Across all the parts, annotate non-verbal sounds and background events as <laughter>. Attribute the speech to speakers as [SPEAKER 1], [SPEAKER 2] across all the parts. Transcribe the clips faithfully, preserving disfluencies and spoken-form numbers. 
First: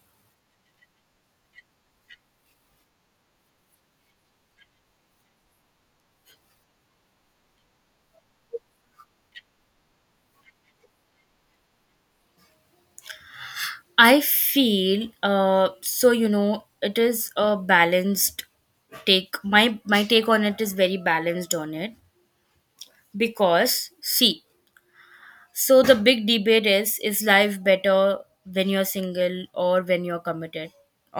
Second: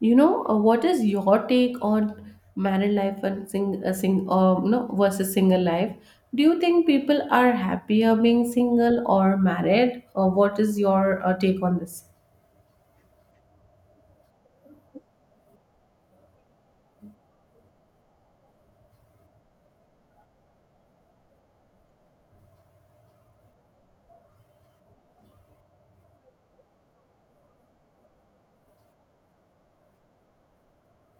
[SPEAKER 1] You know, uh, what is your take on married life and sing, uh, sing, uh, you know, versus single life? Do you think people are happier being single or married? Uh, what is your uh, take on this?
[SPEAKER 2] I feel, uh, so, you know, it is a balanced take. My my take on it is very balanced on it because, see, so the big debate is is life better when you're single or when you're committed?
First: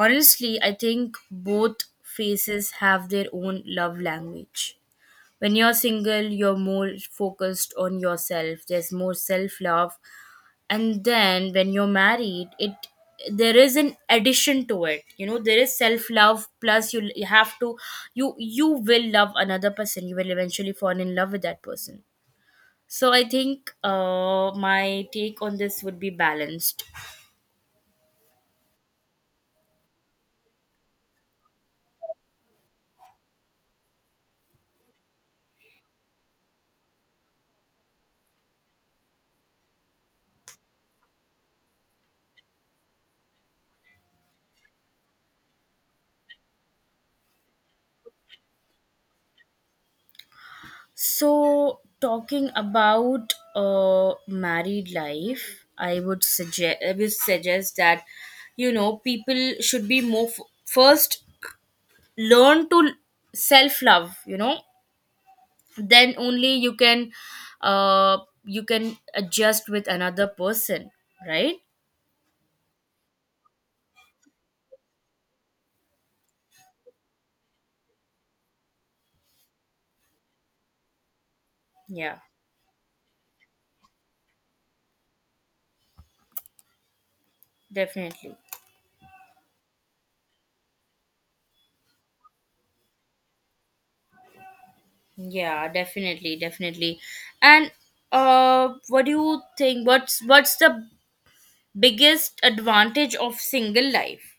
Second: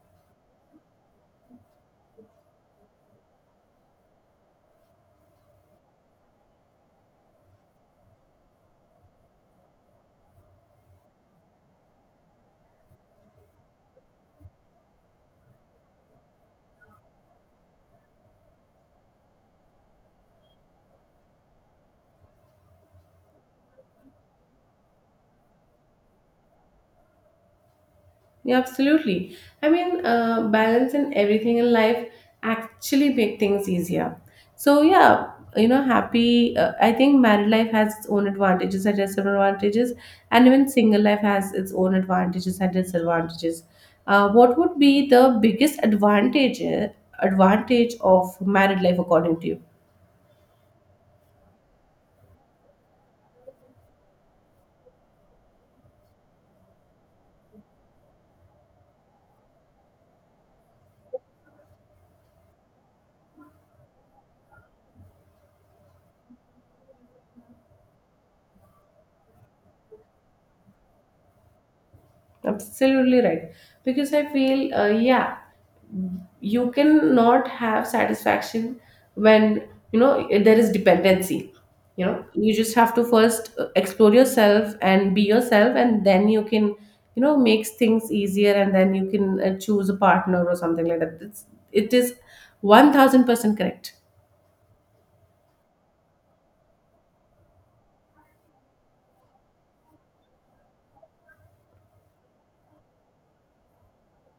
[SPEAKER 2] Honestly, I think both faces have their own love language. When you're single, you're more focused on yourself. There's more self love. And then when you're married, it, there is an addition to it, you know, there is self love plus you, you have to, you you will love another person. You will eventually fall in love with that person. So I think uh my take on this would be balanced.
[SPEAKER 1] Yeah, absolutely. I mean, uh, balance in everything in life actually make things easier. So yeah, you know, happy. Uh, I think married life has its own advantages and disadvantages, and even single life has its own advantages and disadvantages. Uh, what would be the biggest advantage advantage of married life according to you?
[SPEAKER 2] So, talking about uh, married life, I would suggest, I would suggest that, you know, people should be more f- first learn to self love. You know, then only you can, uh, you can adjust with another person, right?
[SPEAKER 1] Absolutely right. Because I feel, uh, yeah, you cannot have satisfaction when, you know, there is dependency. You
[SPEAKER 2] Yeah,
[SPEAKER 1] know, you just have to first uh, explore yourself and be yourself, and then you can, you know, makes things
[SPEAKER 2] definitely.
[SPEAKER 1] easier, and then you can uh, choose a partner or something like that. It's, it is one thousand percent correct.
[SPEAKER 2] Yeah, definitely, definitely. And uh, what do you think? What's what's the biggest advantage of single life?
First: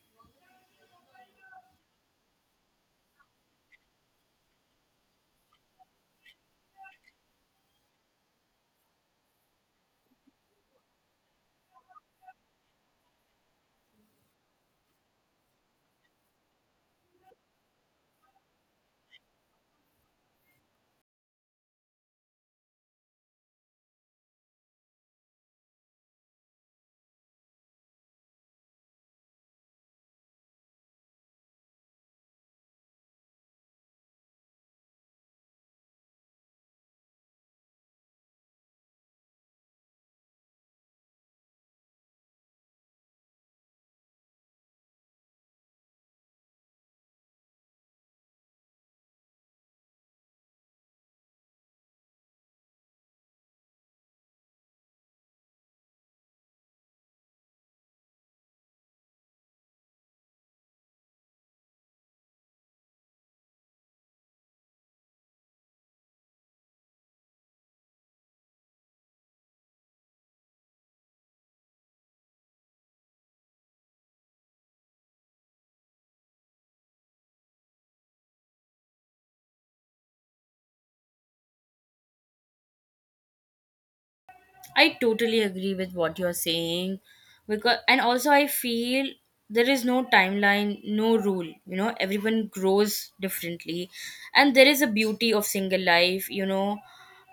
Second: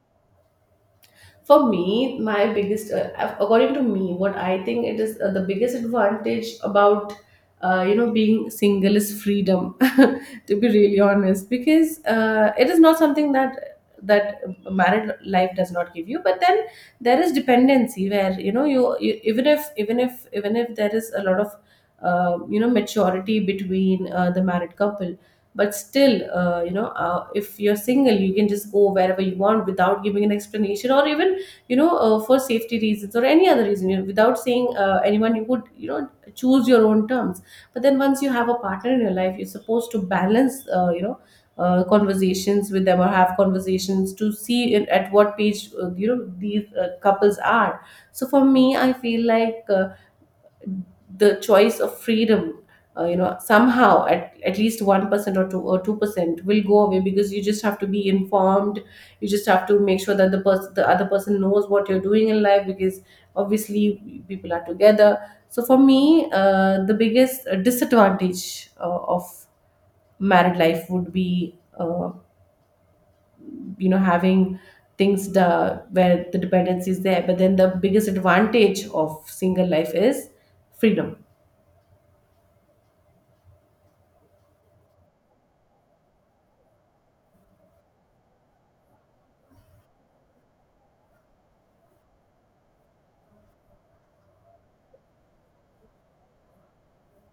[SPEAKER 1] For me, my biggest uh, uh, according to me, what I think it is uh, the biggest advantage about uh, you know being single is freedom <laughs> to be really honest, because uh, it is not something that that married life does not give you. But then there is dependency where you know you, you even if even if even if there is a lot of uh, you know maturity between uh, the married couple, but still uh, you know uh, if you're single, you can just go wherever you want without giving an explanation, or even you know uh, for safety reasons or any other reason, you know, without saying uh, anyone, you would you know choose your own terms. But then once you have a partner in your life, you're supposed to balance uh, you know uh, conversations with them, or have conversations to see in, at what page uh, you know these uh, couples are. So for me, i feel like uh, the choice of freedom uh, you know somehow at, at least one percent or two or two percent will go away, because you just have to be informed. You just have to make sure that the person the other person knows what you're doing in life, because obviously people are together. So for me, uh, the biggest uh, disadvantage uh, of married life would be uh, you know having things the, where the dependency is there. But then the biggest advantage of single life is freedom.
[SPEAKER 2] I totally agree with what you're saying, because, and also I feel there is no timeline, no rule, you know, everyone grows differently, and there is a beauty of single life, you know.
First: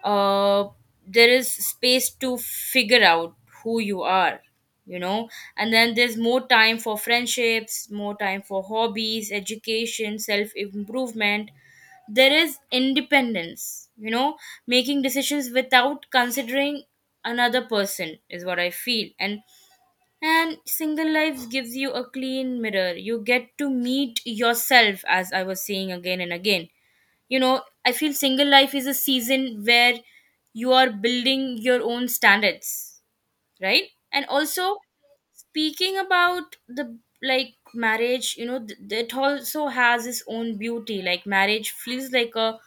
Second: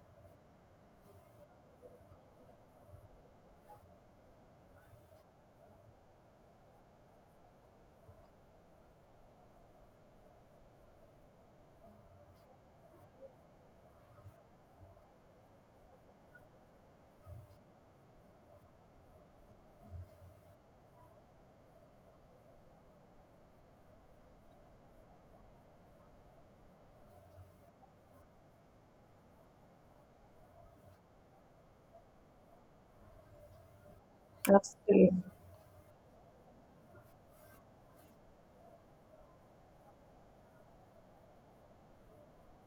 [SPEAKER 2] Uh there is space to figure out who you are, you know, and then there's more time for friendships, more time for hobbies, education, self-improvement. There is independence, you know, making decisions without considering another person, is what I feel. And and single life gives you a clean mirror. You get to meet yourself, as I was saying again and again. You know, I feel single life is a season where you are building your own standards, right? And also,
[SPEAKER 1] Absolutely.
[SPEAKER 2] speaking about the, like, marriage, you know, th- it also has its own beauty. Like, marriage feels like a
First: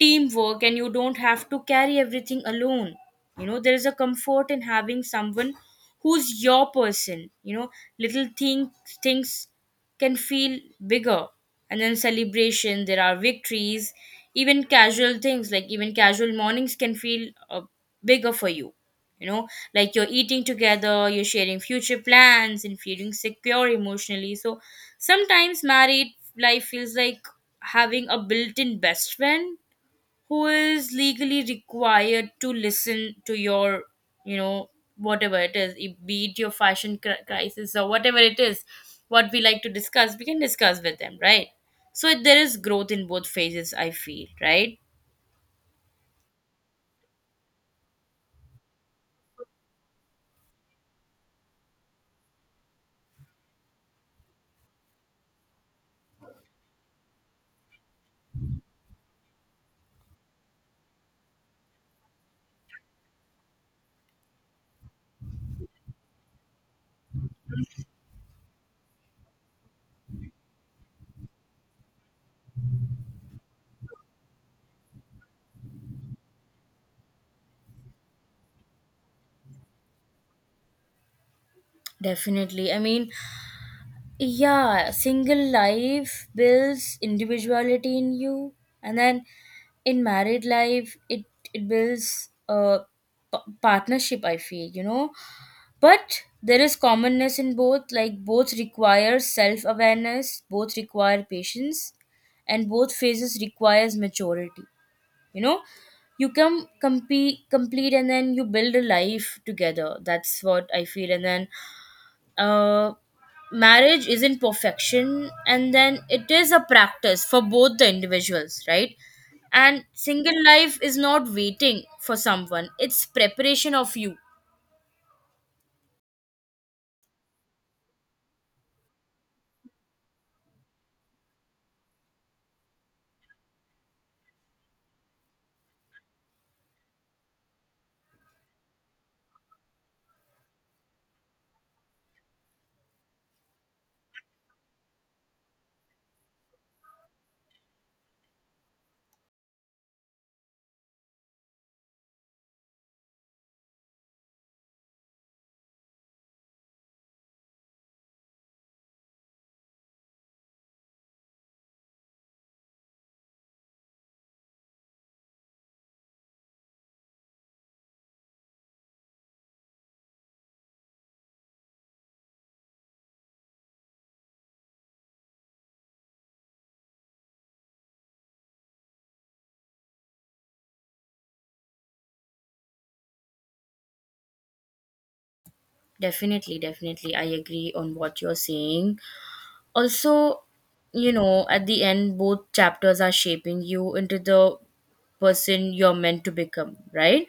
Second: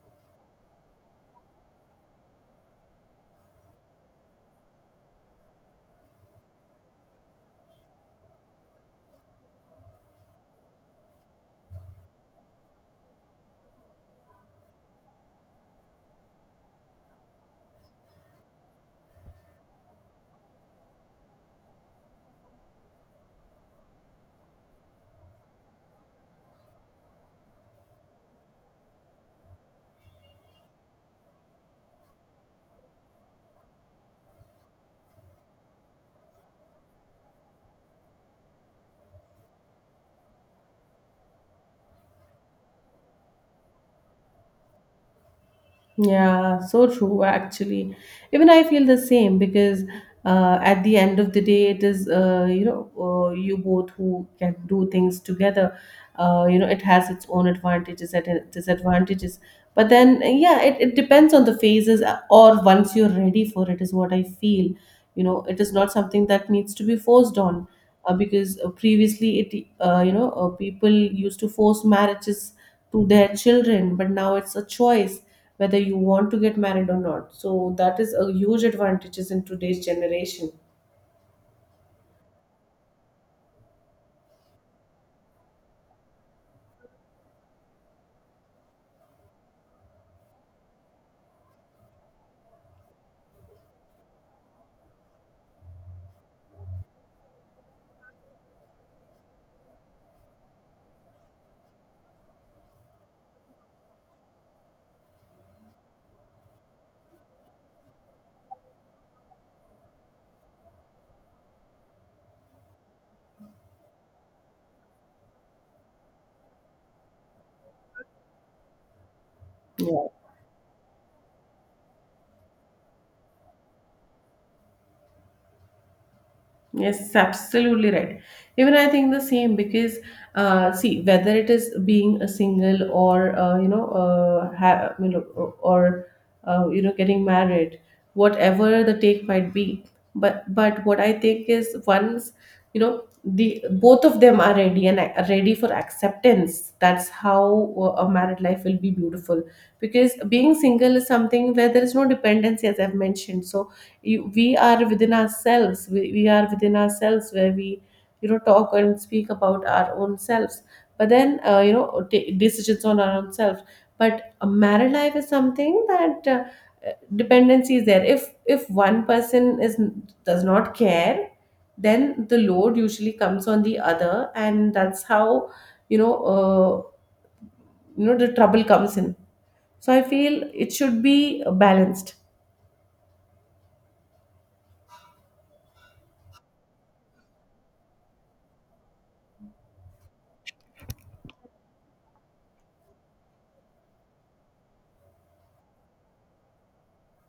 [SPEAKER 2] teamwork, and you don't have to carry everything alone. You know, there is a comfort in having someone who's your person, you know. Little thing Things can feel bigger, and then celebration, there are victories. Even casual things, like, even casual mornings can feel uh, bigger for you, you know, like, you're eating together, you're sharing future plans and feeling secure emotionally. So sometimes married life feels like having a built-in best friend who is legally required to listen to your, you know, whatever it is, it- be it your fashion cri- crisis or whatever it is. What we like to discuss, we can discuss with them, right? So there is growth in both phases, I feel, right?
[SPEAKER 1] Yeah, so true, actually. Even I feel the same, because uh, at the end of the day, it is, uh, you know, uh, you both who can do things together. Uh, you know, it has its own advantages and it- disadvantages. But then, yeah, it, it depends on the phases uh, or once you're ready for it, is what I feel. You know, it is not something that needs to be forced on, uh, because uh, previously it, uh, you know, uh, people used to force marriages to their children, but now it's a choice whether you want to get married or not. So that is a huge advantages in today's generation.
[SPEAKER 2] Definitely. I mean, yeah, single life builds individuality in you. And then in married life, it it builds a p- partnership, I feel, you know. But there is commonness in both. Like, both require self awareness, both require patience, and both phases requires maturity, you know. You can compete complete, and then you build a life together. That's what I feel. And then, uh, marriage isn't perfection, and then it is a practice for both the individuals, right? And
[SPEAKER 1] Yeah.
[SPEAKER 2] single life is not waiting for someone, it's preparation of you.
[SPEAKER 1] Yes, absolutely right. Even I think the same because, uh, see, whether it is being a single or uh, you know, uh, ha- you know, or uh, you know, getting married, whatever the take might be. But but what I think is, once you know the both of them are ready and are ready for acceptance, that's how uh, a married life will be beautiful. Because being single is something where there is no dependency, as I've mentioned. So you, we are within ourselves, we, we are within ourselves, where we you know talk and speak about our own selves, but then uh, you know take decisions on our own selves. But a married life is something that uh, dependency is there. If if one person is does not care, then the load usually comes on the other, and that's how you know uh, you know the trouble comes in. So I feel it should be balanced.
[SPEAKER 2] Definitely, definitely, I agree on what you're saying. Also, you know, at the end, both chapters are shaping you into the person you're meant to become, right?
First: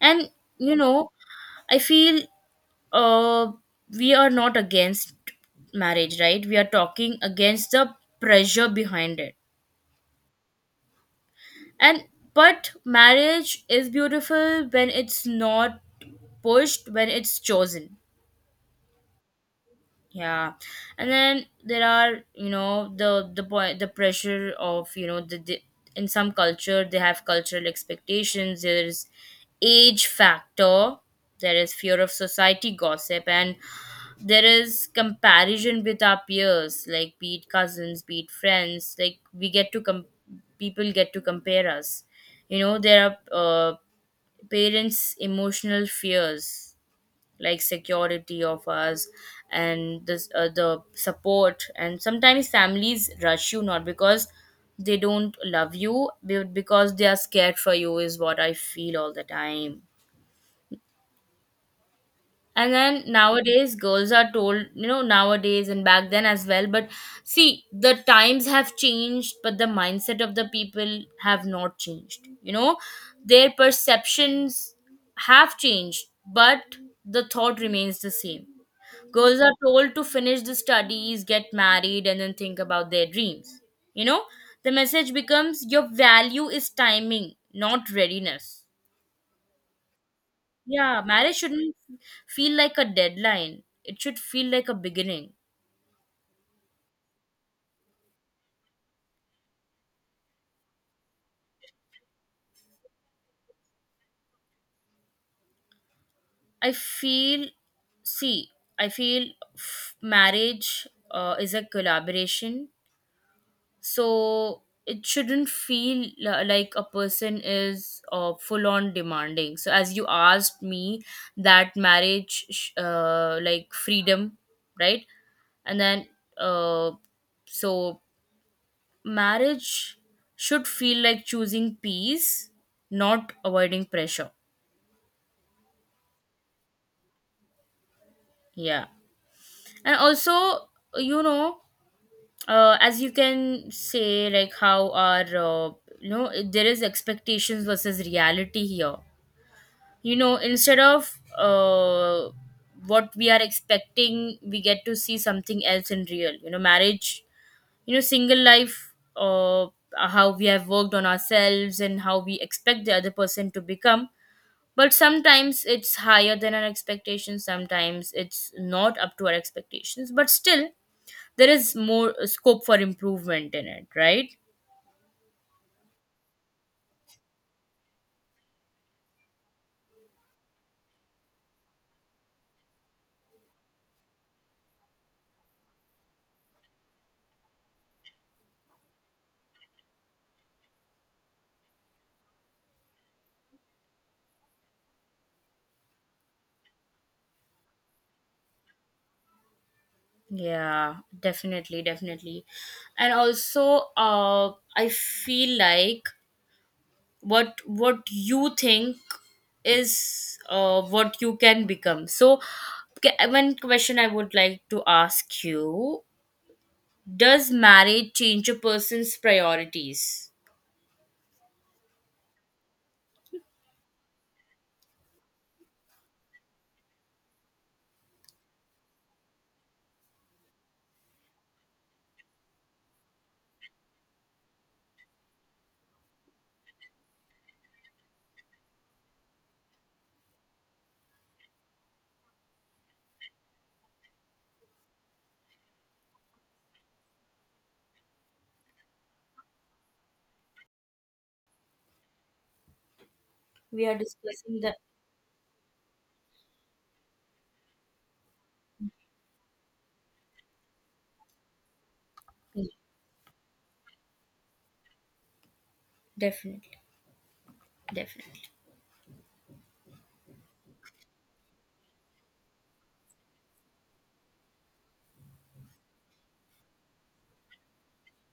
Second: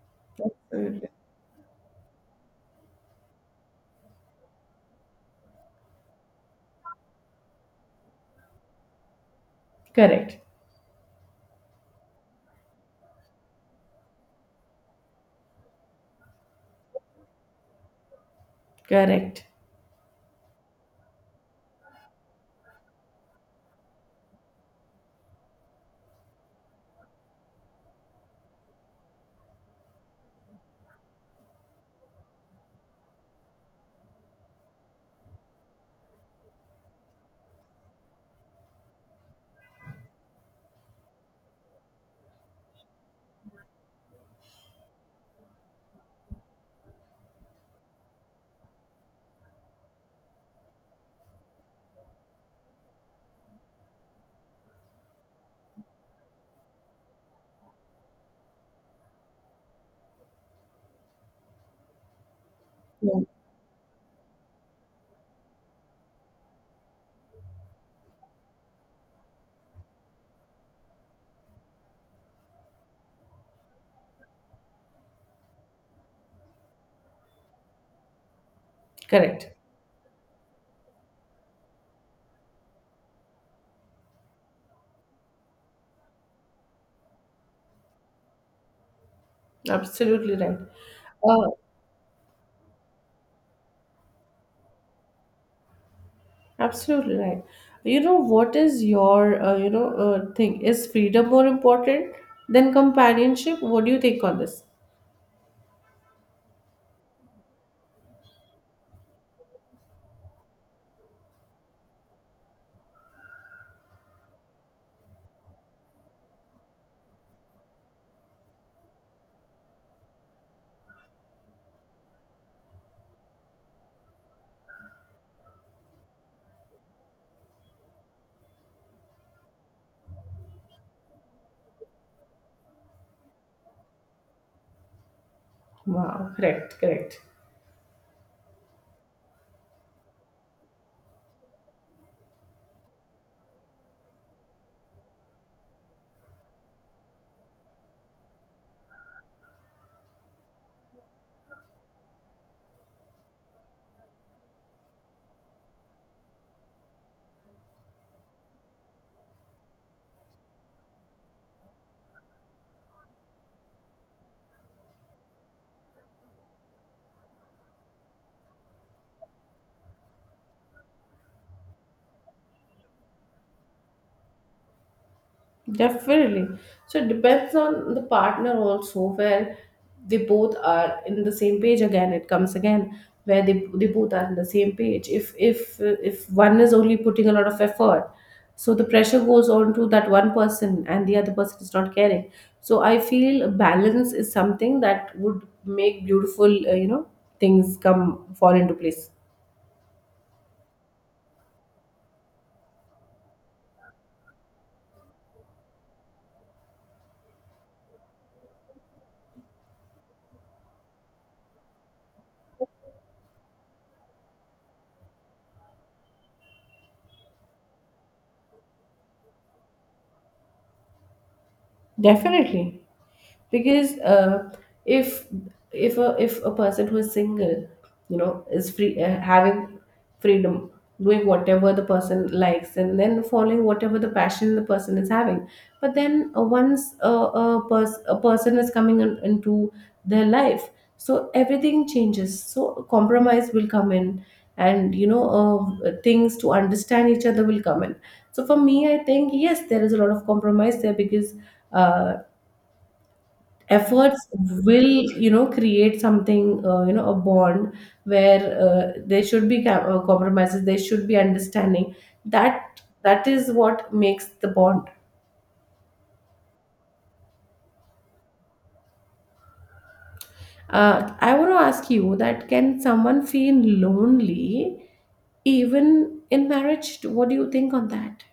[SPEAKER 2] And, you
[SPEAKER 1] Absolutely.
[SPEAKER 2] know, I feel, uh we are not against marriage, right? We are talking against the pressure behind it.
[SPEAKER 1] Correct,
[SPEAKER 2] And But marriage is beautiful when it's not pushed, when it's chosen.
[SPEAKER 1] correct.
[SPEAKER 2] Yeah. And then there are, you know, the the point, the pressure of, you know, the, the in some culture they have cultural expectations, there's age factor, there is fear of society gossip, and there is comparison with our peers, like, be it cousins, be it friends, like, we get to com- people get to compare us, you know. There are, uh, parents emotional fears, like security of us, and this, uh, the support. And sometimes families rush you, not because they don't love you, but because they are scared for you, is what I feel all the time. And then
[SPEAKER 1] Yeah,
[SPEAKER 2] nowadays, girls are told, you know, nowadays and back then as well. But see, the times have changed, but the mindset of the people have not changed. You know, their perceptions have changed, but the thought remains the same. Girls are
[SPEAKER 1] correct.
[SPEAKER 2] told to finish the studies, get married, and then think about their dreams. You know, the message becomes your value is timing, not readiness.
[SPEAKER 1] Absolutely right.
[SPEAKER 2] Yeah, marriage
[SPEAKER 1] Uh,
[SPEAKER 2] shouldn't feel like a deadline. It should feel like a beginning.
[SPEAKER 1] absolutely right. You know, what is your, uh, you know, uh, thing? Is freedom more important than companionship? What do you think on this?
[SPEAKER 2] I feel, see, I feel f- marriage uh, is a collaboration. So it shouldn't feel li- like a person is, uh, full on demanding. So, as you asked me that marriage, sh- uh, like freedom, right? And then, uh so marriage should feel like choosing peace, not avoiding pressure.
[SPEAKER 1] Wow, correct, correct.
[SPEAKER 2] Yeah. And also, you know, uh, as you can say, like, how our, uh, you know, there is expectations versus reality here. You know, instead of uh, what we are expecting, we get to see something else in real, you know, marriage, you know, single life, uh, how we have worked on ourselves and how we expect the other person to become. But sometimes it's higher than our expectations, sometimes it's not up to our expectations, but still there is more uh, scope for improvement in it, right?
[SPEAKER 1] Definitely. So it depends on the partner also, where they both are in the same page. Again it comes again, where they, they both are in the same page. If if if one is only putting a lot of effort, so the pressure goes on to that one person, and the other person is not caring. So I feel balance is something that would make beautiful, uh, you know things come fall into place.
[SPEAKER 2] Yeah, definitely, definitely. And also, uh I feel like, what what you think is, uh what you can become. So, ca- one question I would like to ask you: does marriage change a person's priorities?
[SPEAKER 1] Definitely, because uh, if if a, if a person who is single, you know, is free, uh, having freedom, doing whatever the person likes, and then following whatever the passion the person is having. But then uh, once a, a, pers- a person is coming in, into their life, so everything changes. So compromise will come in, and you know uh, things to understand each other will come in. So for me, I think yes, there is a lot of compromise there, because uh,
[SPEAKER 2] We are
[SPEAKER 1] efforts
[SPEAKER 2] discussing that.
[SPEAKER 1] will, you know create something, uh, you know a bond where uh, there should be ca- uh, compromises, there should be understanding. That that is what makes the bond.
[SPEAKER 2] Definitely, definitely.
[SPEAKER 1] Uh, I want to ask you, that can someone feel lonely even in marriage? What do you think on that?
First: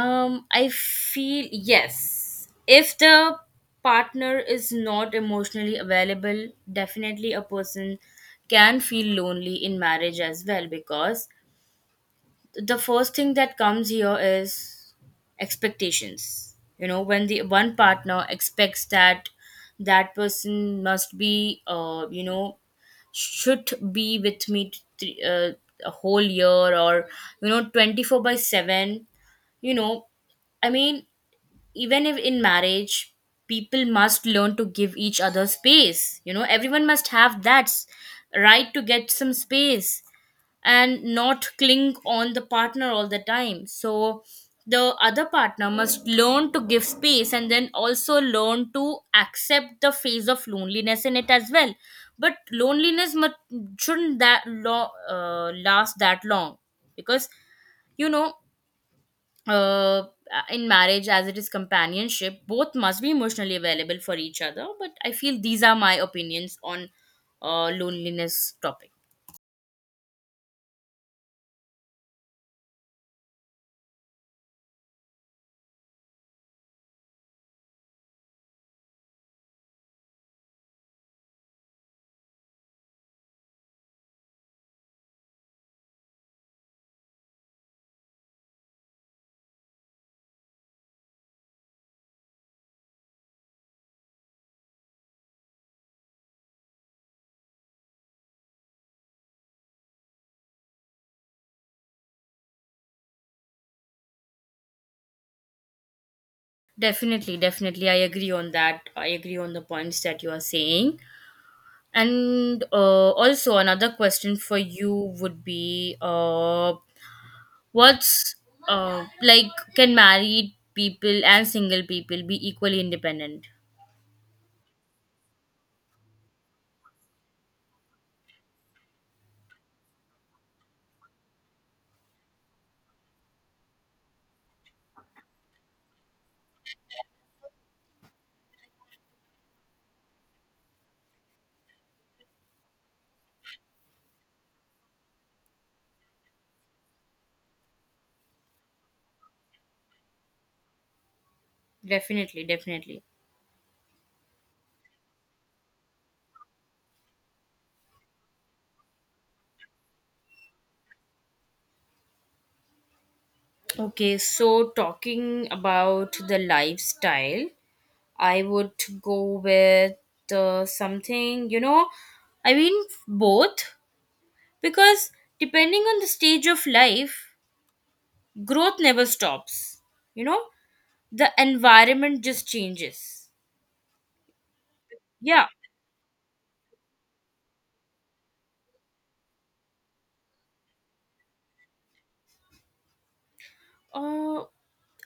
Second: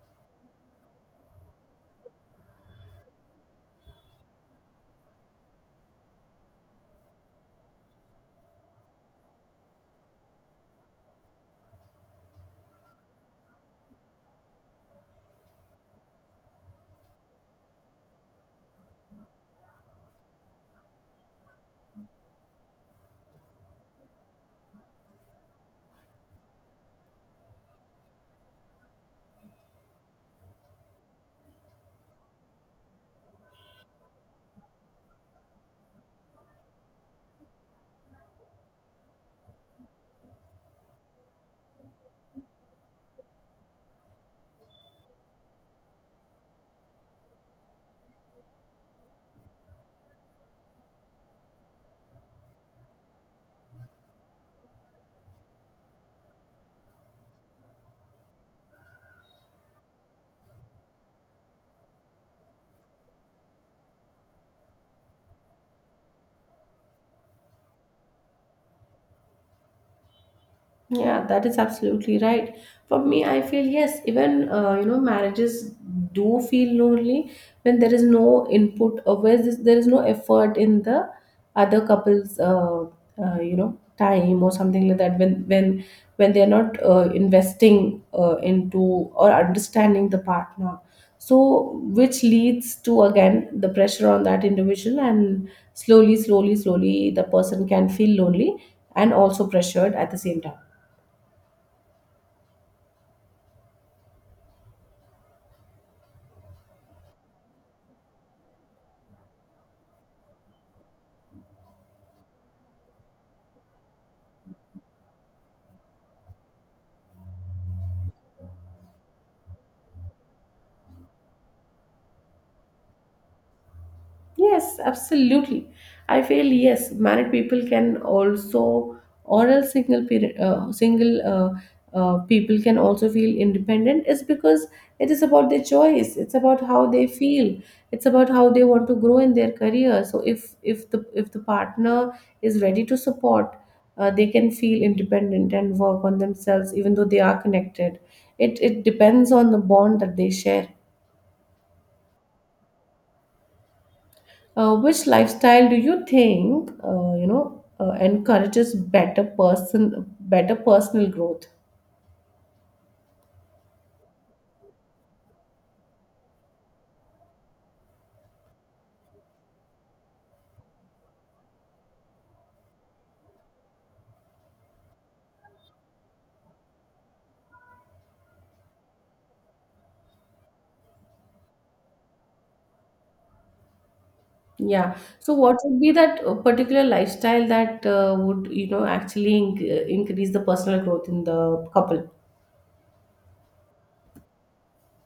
[SPEAKER 2] Um, I feel yes. If the partner is not emotionally available, definitely a person can feel lonely in marriage as well, because the first thing that comes here is expectations. You know, when the one partner expects that that person must be, uh, you know, should be with me, th- uh, a whole year or, you know, twenty four by seven, you know. I mean, even if in marriage, people must learn to give each other space, you know. Everyone must have that s- right to get some space and not cling on the partner all the time. So the other partner must learn to give space, and then also learn to accept the phase of loneliness in it as well. But loneliness must, shouldn't that lo- uh, last that long, because, you know, uh, in marriage, as it is companionship, both must be emotionally available for each other. But I feel these are my opinions on uh, loneliness topic.
[SPEAKER 1] Yeah, that is absolutely right. For me, I feel yes, even uh, you know, marriages do feel lonely when there is no input, or where this, there is no effort in the other couple's uh, uh, you know time or something like that. When when when they are not uh, investing uh, into or understanding the partner, so which leads to again the pressure on that individual, and slowly, slowly, slowly, the person can feel lonely and also pressured at the same time.
[SPEAKER 2] Definitely, definitely, I agree on that. I agree on the points that you are saying. And uh, also, another question for you would be, uh, what's, uh, like, can married people and single people be equally independent?
[SPEAKER 1] Yes, absolutely. I feel yes, married people can also, or else single period, uh, single uh, uh, people can also feel independent. Is because it is about their choice. It's about how they feel. It's about how they want to grow in their career. So if if the if the partner is ready to support, uh, they can feel independent and work on themselves, even though they are connected. It it depends on the bond that they share.
[SPEAKER 2] Definitely, definitely.
[SPEAKER 1] Uh, which lifestyle do you think uh, you know uh, encourages better person better personal growth?
[SPEAKER 2] Okay, so talking about the lifestyle, I would go with uh, something, you know, I mean, both. Because, depending on the stage of life, growth never stops. You know, the environment just changes.
[SPEAKER 1] Yeah. So
[SPEAKER 2] Yeah.
[SPEAKER 1] what would be that uh, particular lifestyle that uh, would, you know, actually in- uh, increase the personal growth in the couple?
[SPEAKER 2] Uh,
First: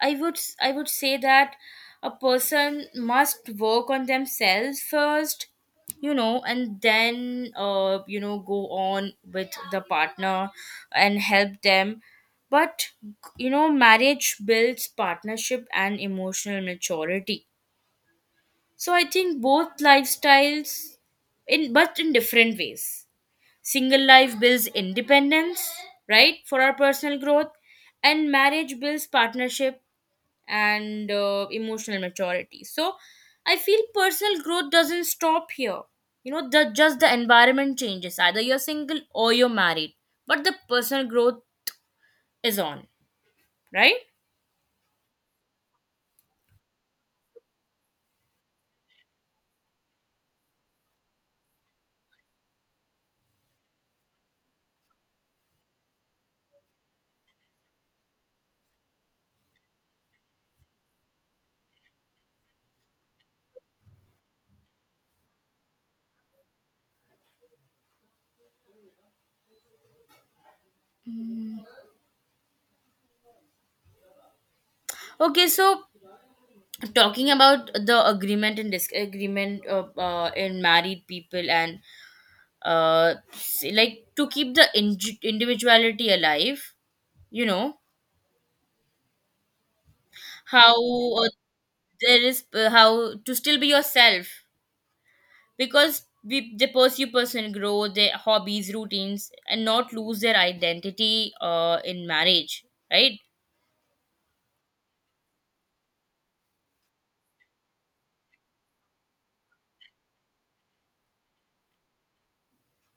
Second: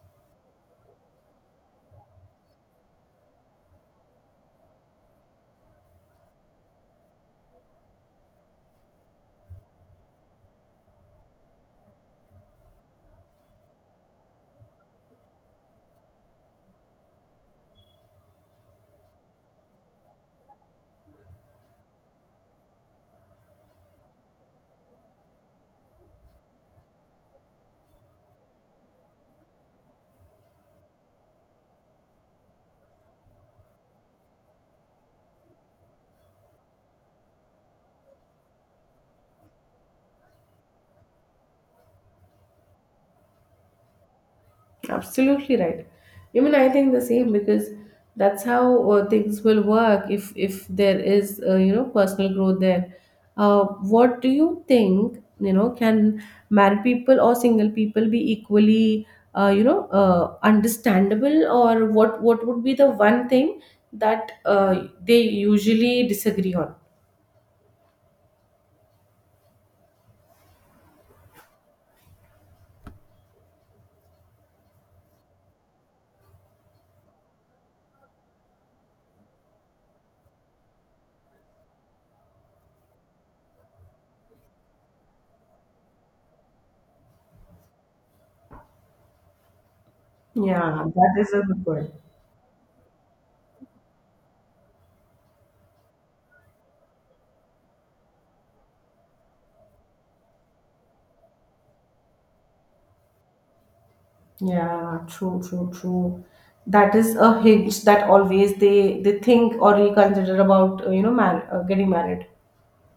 [SPEAKER 2] I would s- I would say that a person must work on themselves first, you know, and then, uh, you know, go on with the partner and help them. But, you know, marriage builds partnership and emotional maturity. So I think both lifestyles, in but in different ways. Single life builds independence, right, for our personal growth, and marriage builds partnership and uh, emotional maturity. So I feel personal growth doesn't stop here, you know. The Just the environment changes, either you're single or you're married. But the personal growth is on, right?
[SPEAKER 1] Absolutely right. Even I think the same, because that's how uh, things will work, if if there is uh, you know personal growth there. Uh, what do you think? You know, can married people or single people be equally uh, you know uh, understandable, or what what would be the one thing that uh, they usually disagree on?
[SPEAKER 2] Okay, so talking about the agreement and disagreement, uh, uh, in married people, and uh, s- like, to keep the indi- individuality alive, you know, how,
[SPEAKER 1] Yeah, that
[SPEAKER 2] uh,
[SPEAKER 1] is a good point.
[SPEAKER 2] there is uh, how to still be yourself, because we they pursue personal growth, their hobbies, routines, and not lose their identity, uh, in marriage, right?
[SPEAKER 1] Yeah, true, true, true. That is a hitch that always they they think or reconsider about, uh, you know man, uh, getting married.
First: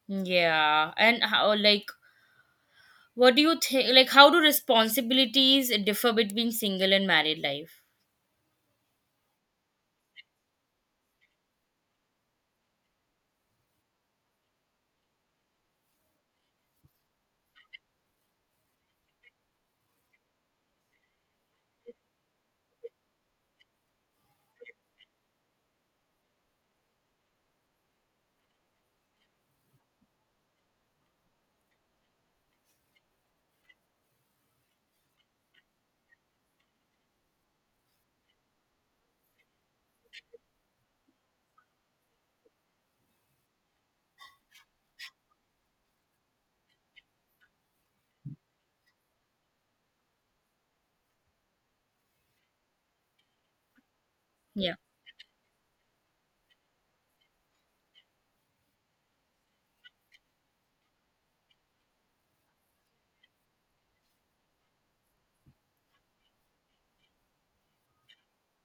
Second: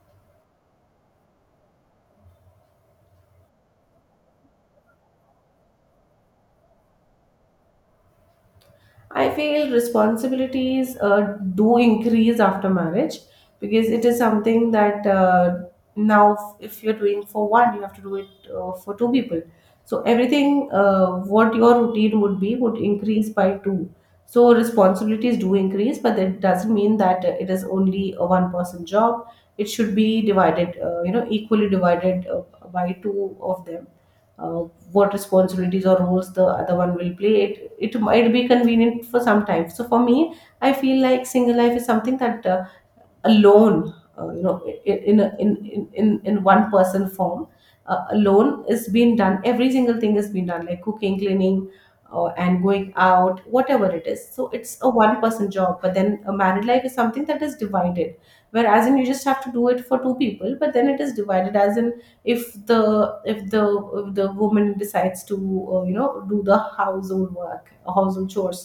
[SPEAKER 2] Yeah, and how, like, what do you think? Like, how do responsibilities differ between single and married life?
[SPEAKER 1] I feel responsibilities uh, do increase after marriage, because it is something that uh, now, if you're doing for one, you have to do it uh, for two people. So everything uh, what your routine would be would increase by two. So responsibilities do increase, but that doesn't mean that uh, it is only a one person job. It should be divided, uh, you know, equally divided uh, by two of them uh, what responsibilities or roles the other one will play, it it might be convenient for some time. So for me, I feel like single life is something that uh, alone, uh, you know in in, in in in one person form, uh, alone is being done, every single thing is being done, like cooking, cleaning, uh, and going out, whatever it is. So
[SPEAKER 2] Yeah,
[SPEAKER 1] it's a one person job, but then a married life is something that is divided, whereas in you just have to do it for two people, but then it is divided as in if the if the if the woman decides to uh, you know do the household work, household chores,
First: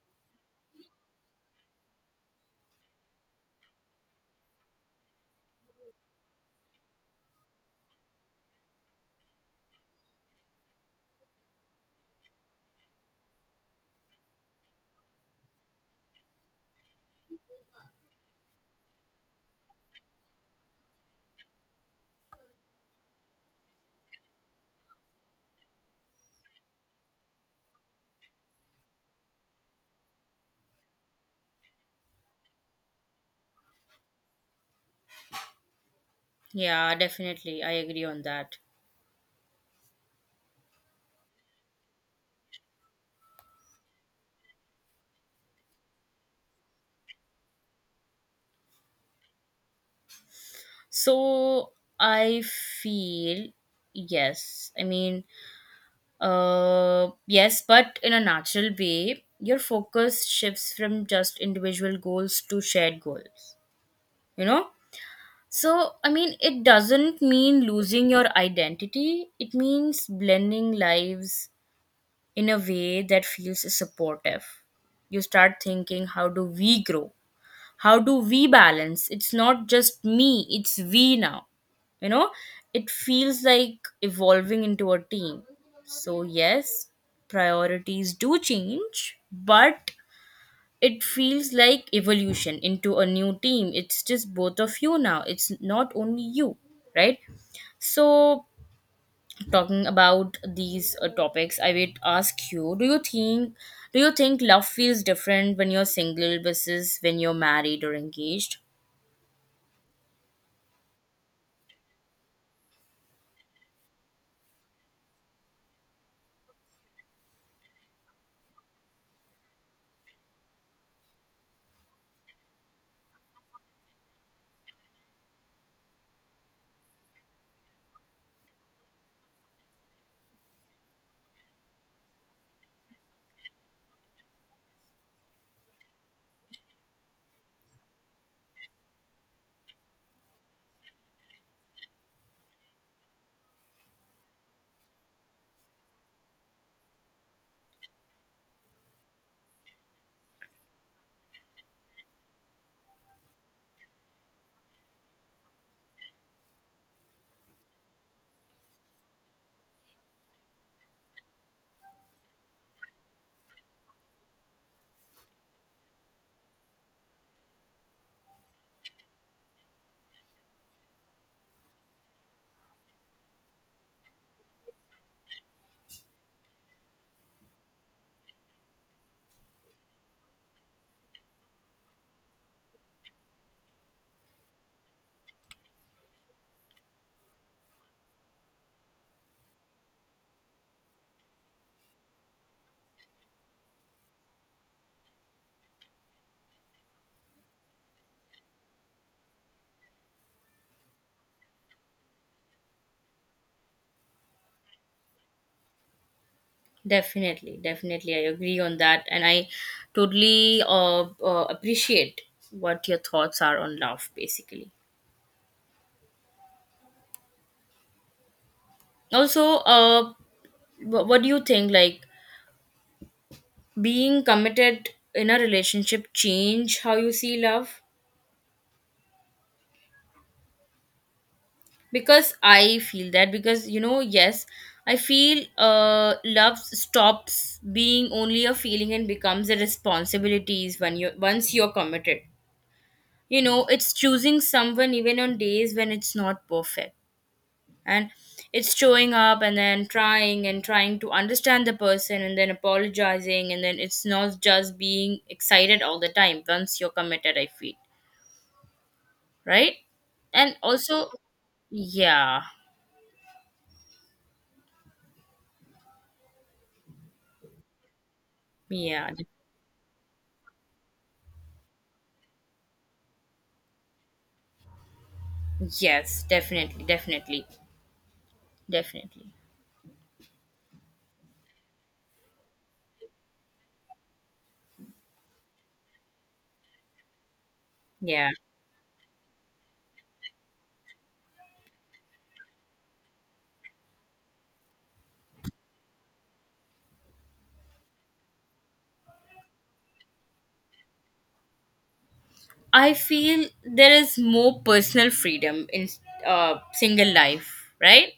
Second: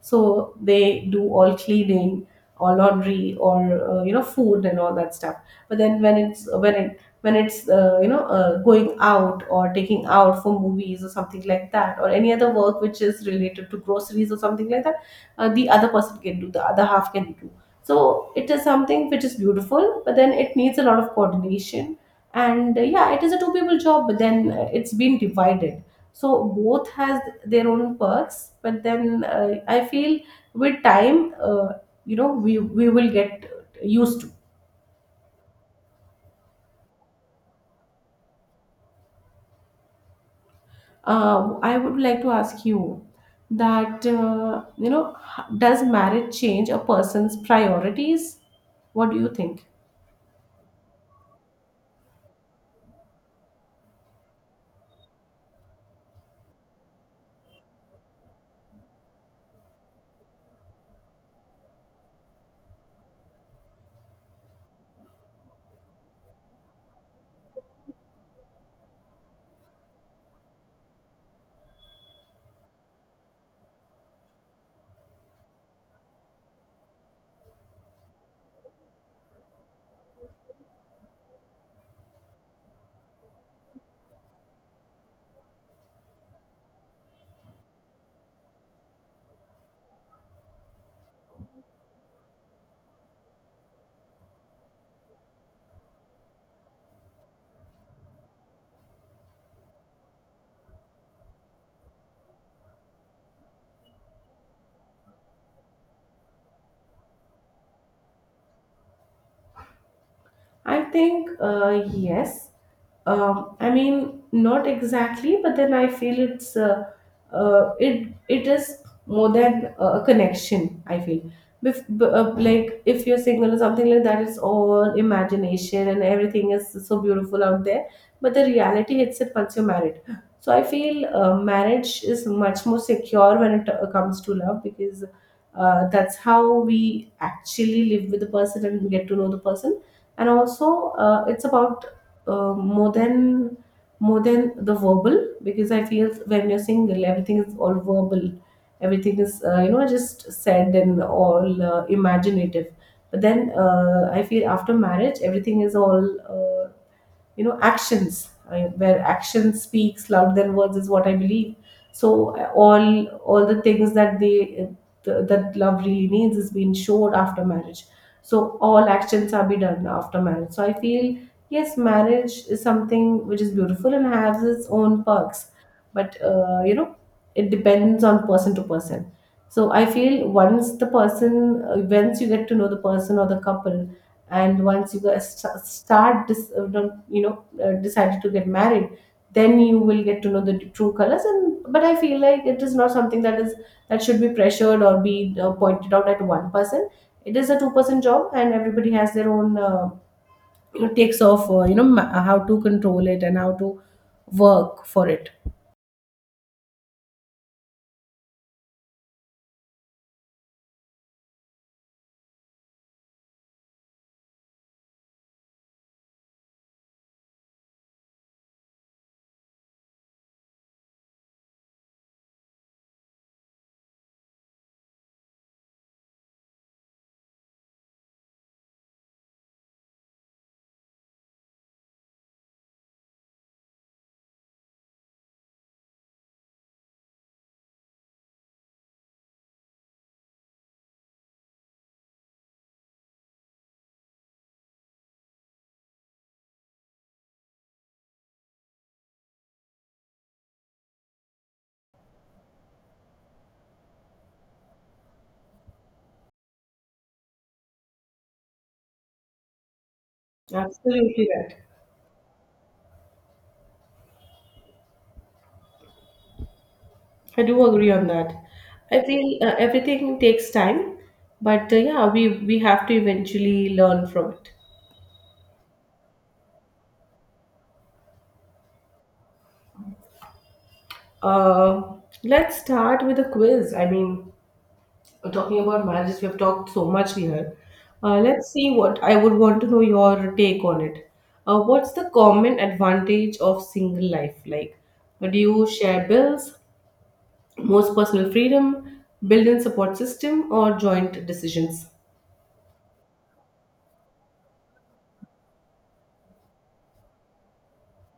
[SPEAKER 1] so they do all cleaning or laundry or uh, you know food and all that stuff. But then when it's when it when it's uh, you know uh, going out or taking out for movies or something like that, or any other work which is related to groceries or something like that, uh, the other person can do, the other half can do. So it is something which is beautiful, but then it needs a lot of coordination. And uh, yeah, it is a two people job, but then uh, it's been divided. So both has their own perks, but then uh, I feel with time uh, you know we we will get used to.
[SPEAKER 2] yeah, definitely, I agree on that.
[SPEAKER 1] uh, I would like to ask you that uh, you know h- does marriage change a person's priorities? What do you think?
[SPEAKER 2] So I feel yes. I mean, uh, yes, but in a natural way, your focus shifts from just individual goals to shared goals. You know, so, I mean, it doesn't mean losing your identity, it means blending lives in a way that feels supportive. You start thinking, how do we grow? How do we balance? It's not just me, it's we now, you know. It feels like evolving into a team. So yes, priorities do change, but it feels like evolution into a new team. It's just both of you now, it's not only you, right? So, talking about these uh, topics, I would ask you, do you think, do you think love feels different when you're single versus when you're married or engaged?
[SPEAKER 1] I think uh, yes. Um, I mean, not exactly, but then I feel it's uh, uh, it it is more than a connection. I feel, Bef- b- uh, like if you're single or something like that, it's all imagination and everything is so beautiful out there. But the reality hits it once you're married. So I feel uh, marriage is much more secure when it uh, comes to love, because uh, that's how we actually live with the person and get to know the person. And also uh, it's about uh, more than more than the verbal, because I feel when you're single everything is all verbal, everything is uh, you know just said and all uh, imaginative. But then uh, I feel after marriage everything is all uh, you know actions. I mean, where action speaks louder than words is what I believe. So uh, all all the things that they the, that love really needs is being showed after marriage. So all actions are be done after marriage. So I feel yes, marriage is something which is beautiful and has its own perks, but uh, you know it depends on person to person. So I feel once the person uh, once you get to know the person or the couple, and once you guys st- start dis- uh, don't- you know uh, decided to get married, then you will get to know the true colors. And but I feel like it is not something that is that should be pressured or be uh, pointed out at one person. It is a two person job and everybody has their own uh, you know, takes off, uh, you know ma- how to control it and how to work for it.
[SPEAKER 2] Definitely, definitely, I agree on that. And I totally uh, uh, appreciate what your thoughts are on love, basically. Also, uh wh- what do you think, like, being committed in a relationship change how you see love? Because I feel that, because, you know, yes, I feel uh love stops being only a feeling and becomes a responsibilities when you once you're committed, you know. It's choosing someone even on days when it's not perfect, and it's showing up, and then trying, and trying to understand the person, and then apologizing, and then it's not just being excited all the time once you're committed, I feel, right? And also,
[SPEAKER 1] Absolutely right.
[SPEAKER 2] yeah,
[SPEAKER 1] I do agree on that. I
[SPEAKER 2] yeah,
[SPEAKER 1] feel uh, everything takes time, but uh, yeah, we we have to eventually learn from it.
[SPEAKER 2] yes, definitely, definitely, definitely.
[SPEAKER 1] Uh, let's start with a quiz. I mean, talking about marriages, we have talked so much here. Uh,
[SPEAKER 2] Yeah.
[SPEAKER 1] let's see, what I would want to know your take on it. Uh, what's the common advantage of single life? Like, do you share bills, most personal freedom, build in support system, or joint decisions?
[SPEAKER 2] I feel there is more personal freedom in uh, single life, right?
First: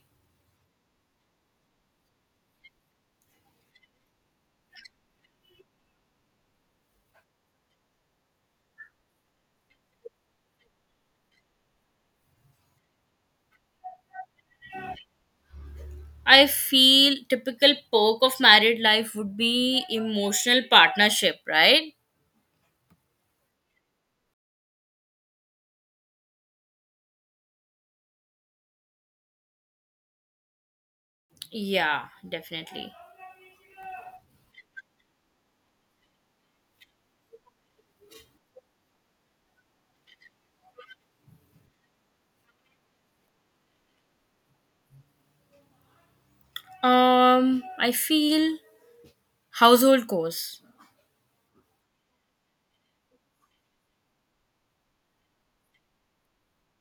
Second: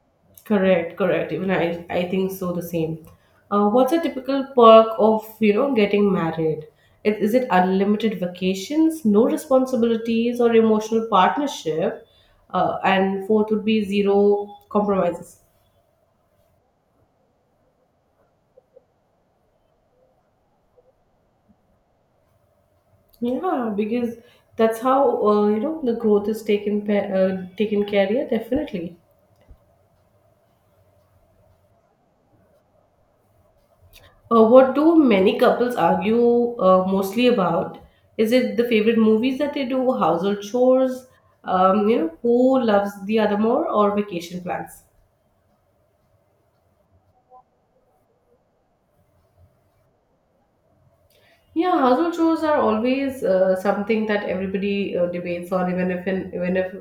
[SPEAKER 1] Correct, correct. Even I, I think so the same. Uh, what's a typical perk of you know getting married? Is, is it unlimited vacations, no responsibilities, or emotional partnership? Uh, and fourth would be zero compromises.
[SPEAKER 2] I feel typical perk of married life would be emotional partnership, right?
[SPEAKER 1] Yeah, because that's how uh, you know the growth is taken pa- uh, taken care. Yeah, definitely.
[SPEAKER 2] Yeah, definitely.
[SPEAKER 1] Uh, what do many couples argue uh, mostly about? Is it the favorite movies that they do, household chores, um, you know, who loves the other more, or vacation plans?
[SPEAKER 2] Um, I feel household chores.
[SPEAKER 1] Yeah, household chores are always uh, something that everybody uh, debates on. Even if in, even if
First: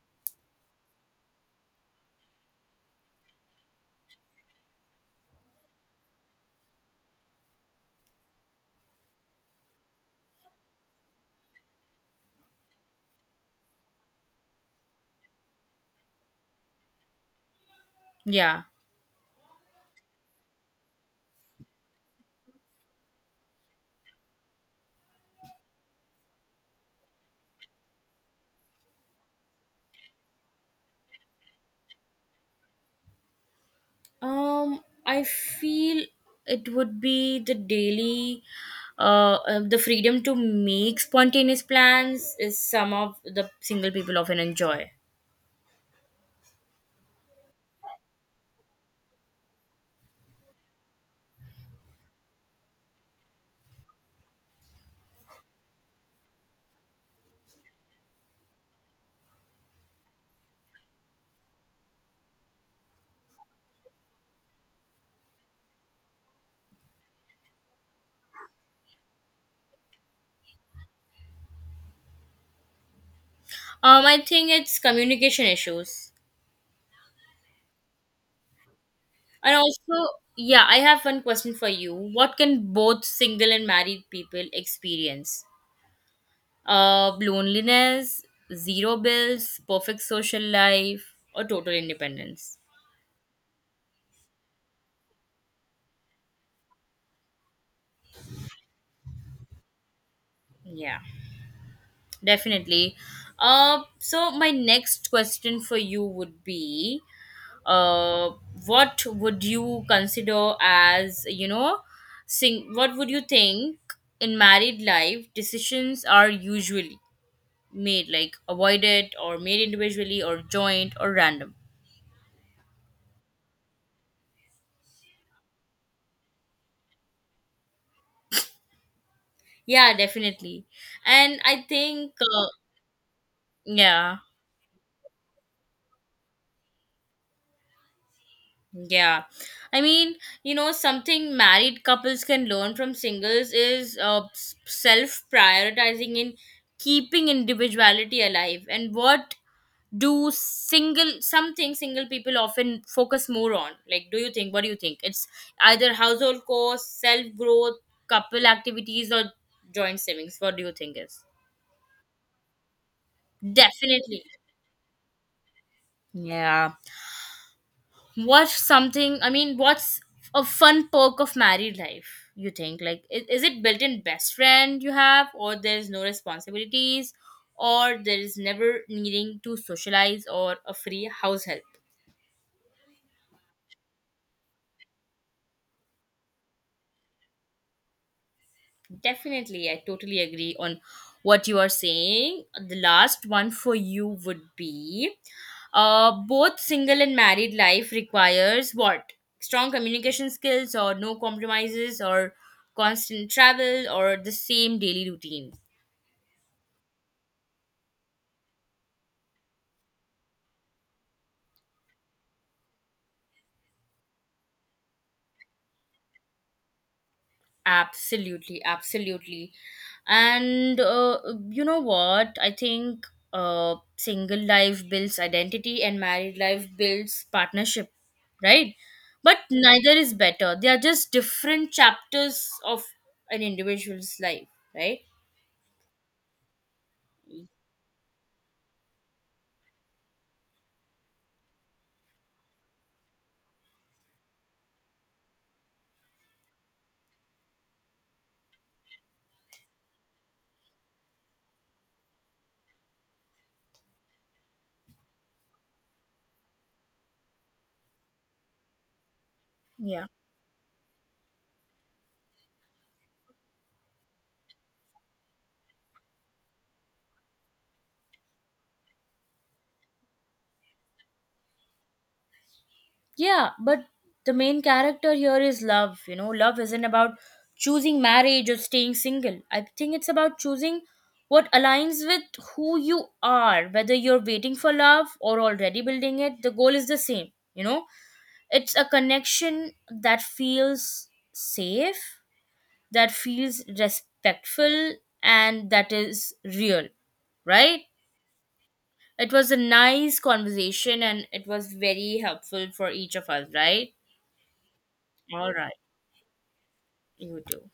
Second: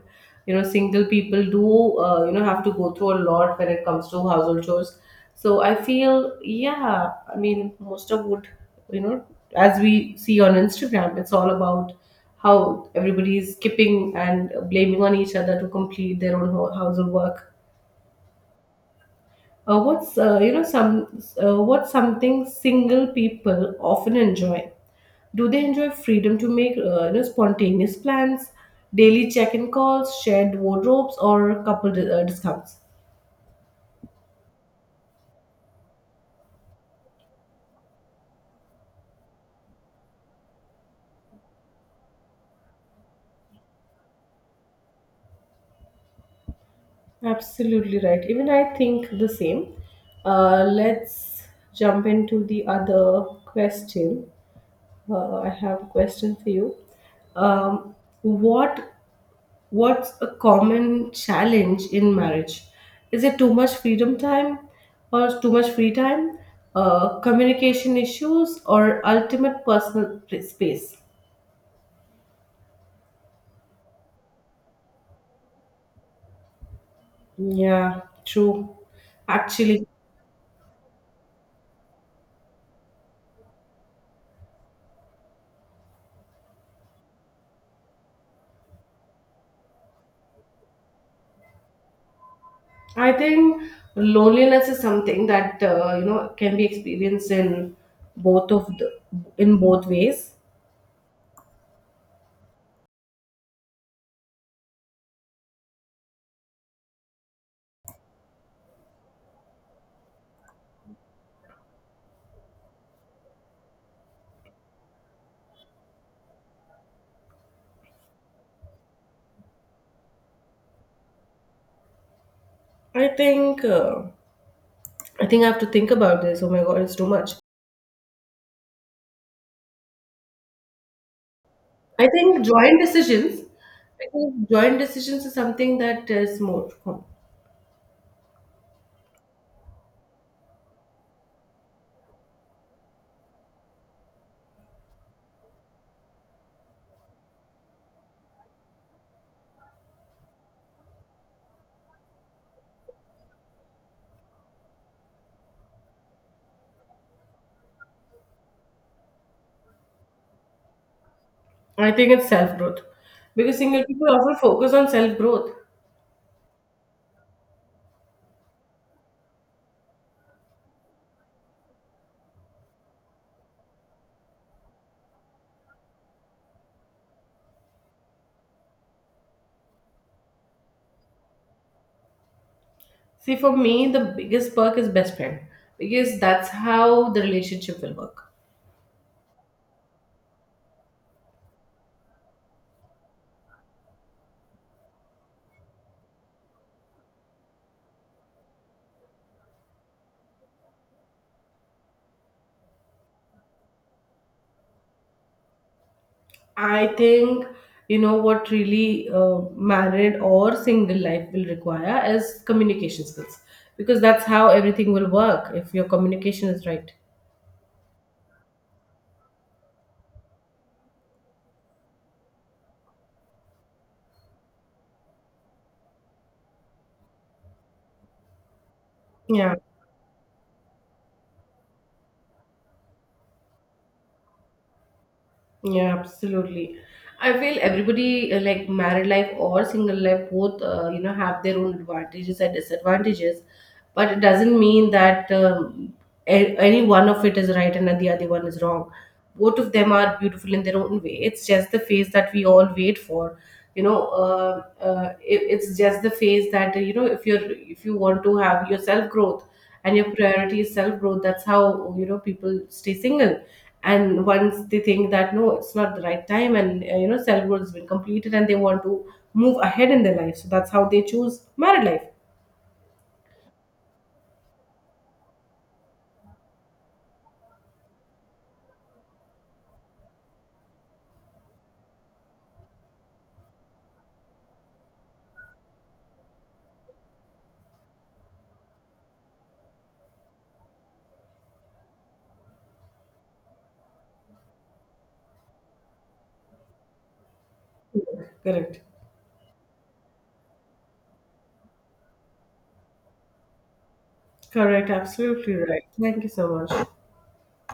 [SPEAKER 1] you know single people do uh, you know have to go through a lot when it comes to household chores. So I feel yeah, I mean most of would you know, as we see on Instagram, it's all about how everybody is skipping and blaming on each other to complete their own ho- household work.
[SPEAKER 2] Yeah.
[SPEAKER 1] Uh, what's uh, you know some uh, what's something single people often enjoy? Do they enjoy freedom to make uh, you know, spontaneous plans, daily check-in calls, shared wardrobes, or couple di- uh, discounts?
[SPEAKER 2] Um, I feel it would be the daily, uh, uh, the freedom to make spontaneous plans, is some of the single people often enjoy.
[SPEAKER 1] Absolutely right. Even I think the same. Uh, let's jump into the other question. Uh, I have a question for you. Um, what What's a common challenge in marriage? Is it too much freedom time, or too much free time? Uh, communication issues, or ultimate personal pl- space?
[SPEAKER 2] Um, I think it's communication issues.
[SPEAKER 1] Yeah, true.
[SPEAKER 2] And
[SPEAKER 1] Actually,
[SPEAKER 2] also, yeah, I have one question for you. What can both single and married people experience? Uh, loneliness, zero bills, perfect social life, or total independence?
[SPEAKER 1] I think loneliness is something that uh, you know can be experienced in both of the in both ways.
[SPEAKER 2] Yeah. Definitely. Uh, so my next question for you would be, uh, what would you consider as, you know, sing what would you think in married life decisions are usually made, like, avoided or made individually, or joint, or random?
[SPEAKER 1] I think uh, I think I have to think about this. Oh my god, it's too much.
[SPEAKER 2] Yeah, definitely. And I
[SPEAKER 1] I
[SPEAKER 2] think,
[SPEAKER 1] think
[SPEAKER 2] uh,
[SPEAKER 1] joint decisions,
[SPEAKER 2] yeah.
[SPEAKER 1] because joint decisions is something that is more.
[SPEAKER 2] Yeah. I mean, you know, something married couples can learn from singles is uh, self prioritizing in keeping individuality alive. And what do single, something single people often focus more on? Like, do you think, what do you think? It's either household costs, self growth, couple activities, or joint savings. What do you think is?
[SPEAKER 1] I think it's self growth, because single people
[SPEAKER 2] Definitely.
[SPEAKER 1] often focus on self growth.
[SPEAKER 2] Yeah. What's something? I mean, what's a fun perk of married life? You think, like, is, is it built-in best friend you have, or there's no responsibilities, or there is never needing to socialize, or a free house help?
[SPEAKER 1] See, for me, the biggest perk is best friend, because that's how the relationship will work.
[SPEAKER 2] Definitely, I totally agree on what you are saying. The last one for you would be, uh, both single and married life requires what? Strong communication skills, or no compromises, or constant travel, or the same daily routine.
[SPEAKER 1] I think you know what really uh, married or single life will require is communication skills, because that's how everything will work if your communication is right.
[SPEAKER 2] Absolutely, absolutely. And uh, you know what? I think uh, single life builds identity and married life builds partnership, right? But
[SPEAKER 1] Yeah.
[SPEAKER 2] neither is better. They are just different chapters of an individual's life, right?
[SPEAKER 1] Yeah, absolutely. I feel everybody uh, like married life or single life both uh, you know have their own advantages and disadvantages, but it doesn't mean that um, a- any one of it is right and the other one is wrong. Both of them are beautiful in their own way. It's just the phase that we all wait for. You know, uh, uh, it, it's just the phase that uh, you know if you're if you want to have your self growth and
[SPEAKER 2] Yeah.
[SPEAKER 1] your priority is self growth, that's how you know people stay single. And once they think that no, it's not the right time, and uh, you know self growth has been completed and they want to move ahead in their life, so that's how they choose married
[SPEAKER 2] Yeah, but the main character here is love. You know, love isn't about choosing marriage or staying single. I think it's about choosing what aligns with who you are, whether you're waiting for love or already building it. The goal is the same. You know, it's a connection that feels safe, that feels respectful, and that is real, right?
[SPEAKER 1] life. Correct,
[SPEAKER 2] It was a nice conversation, and it was very helpful for each of us, right?
[SPEAKER 1] correct,
[SPEAKER 2] All
[SPEAKER 1] absolutely
[SPEAKER 2] right.
[SPEAKER 1] right, thank you so much.
[SPEAKER 2] You do.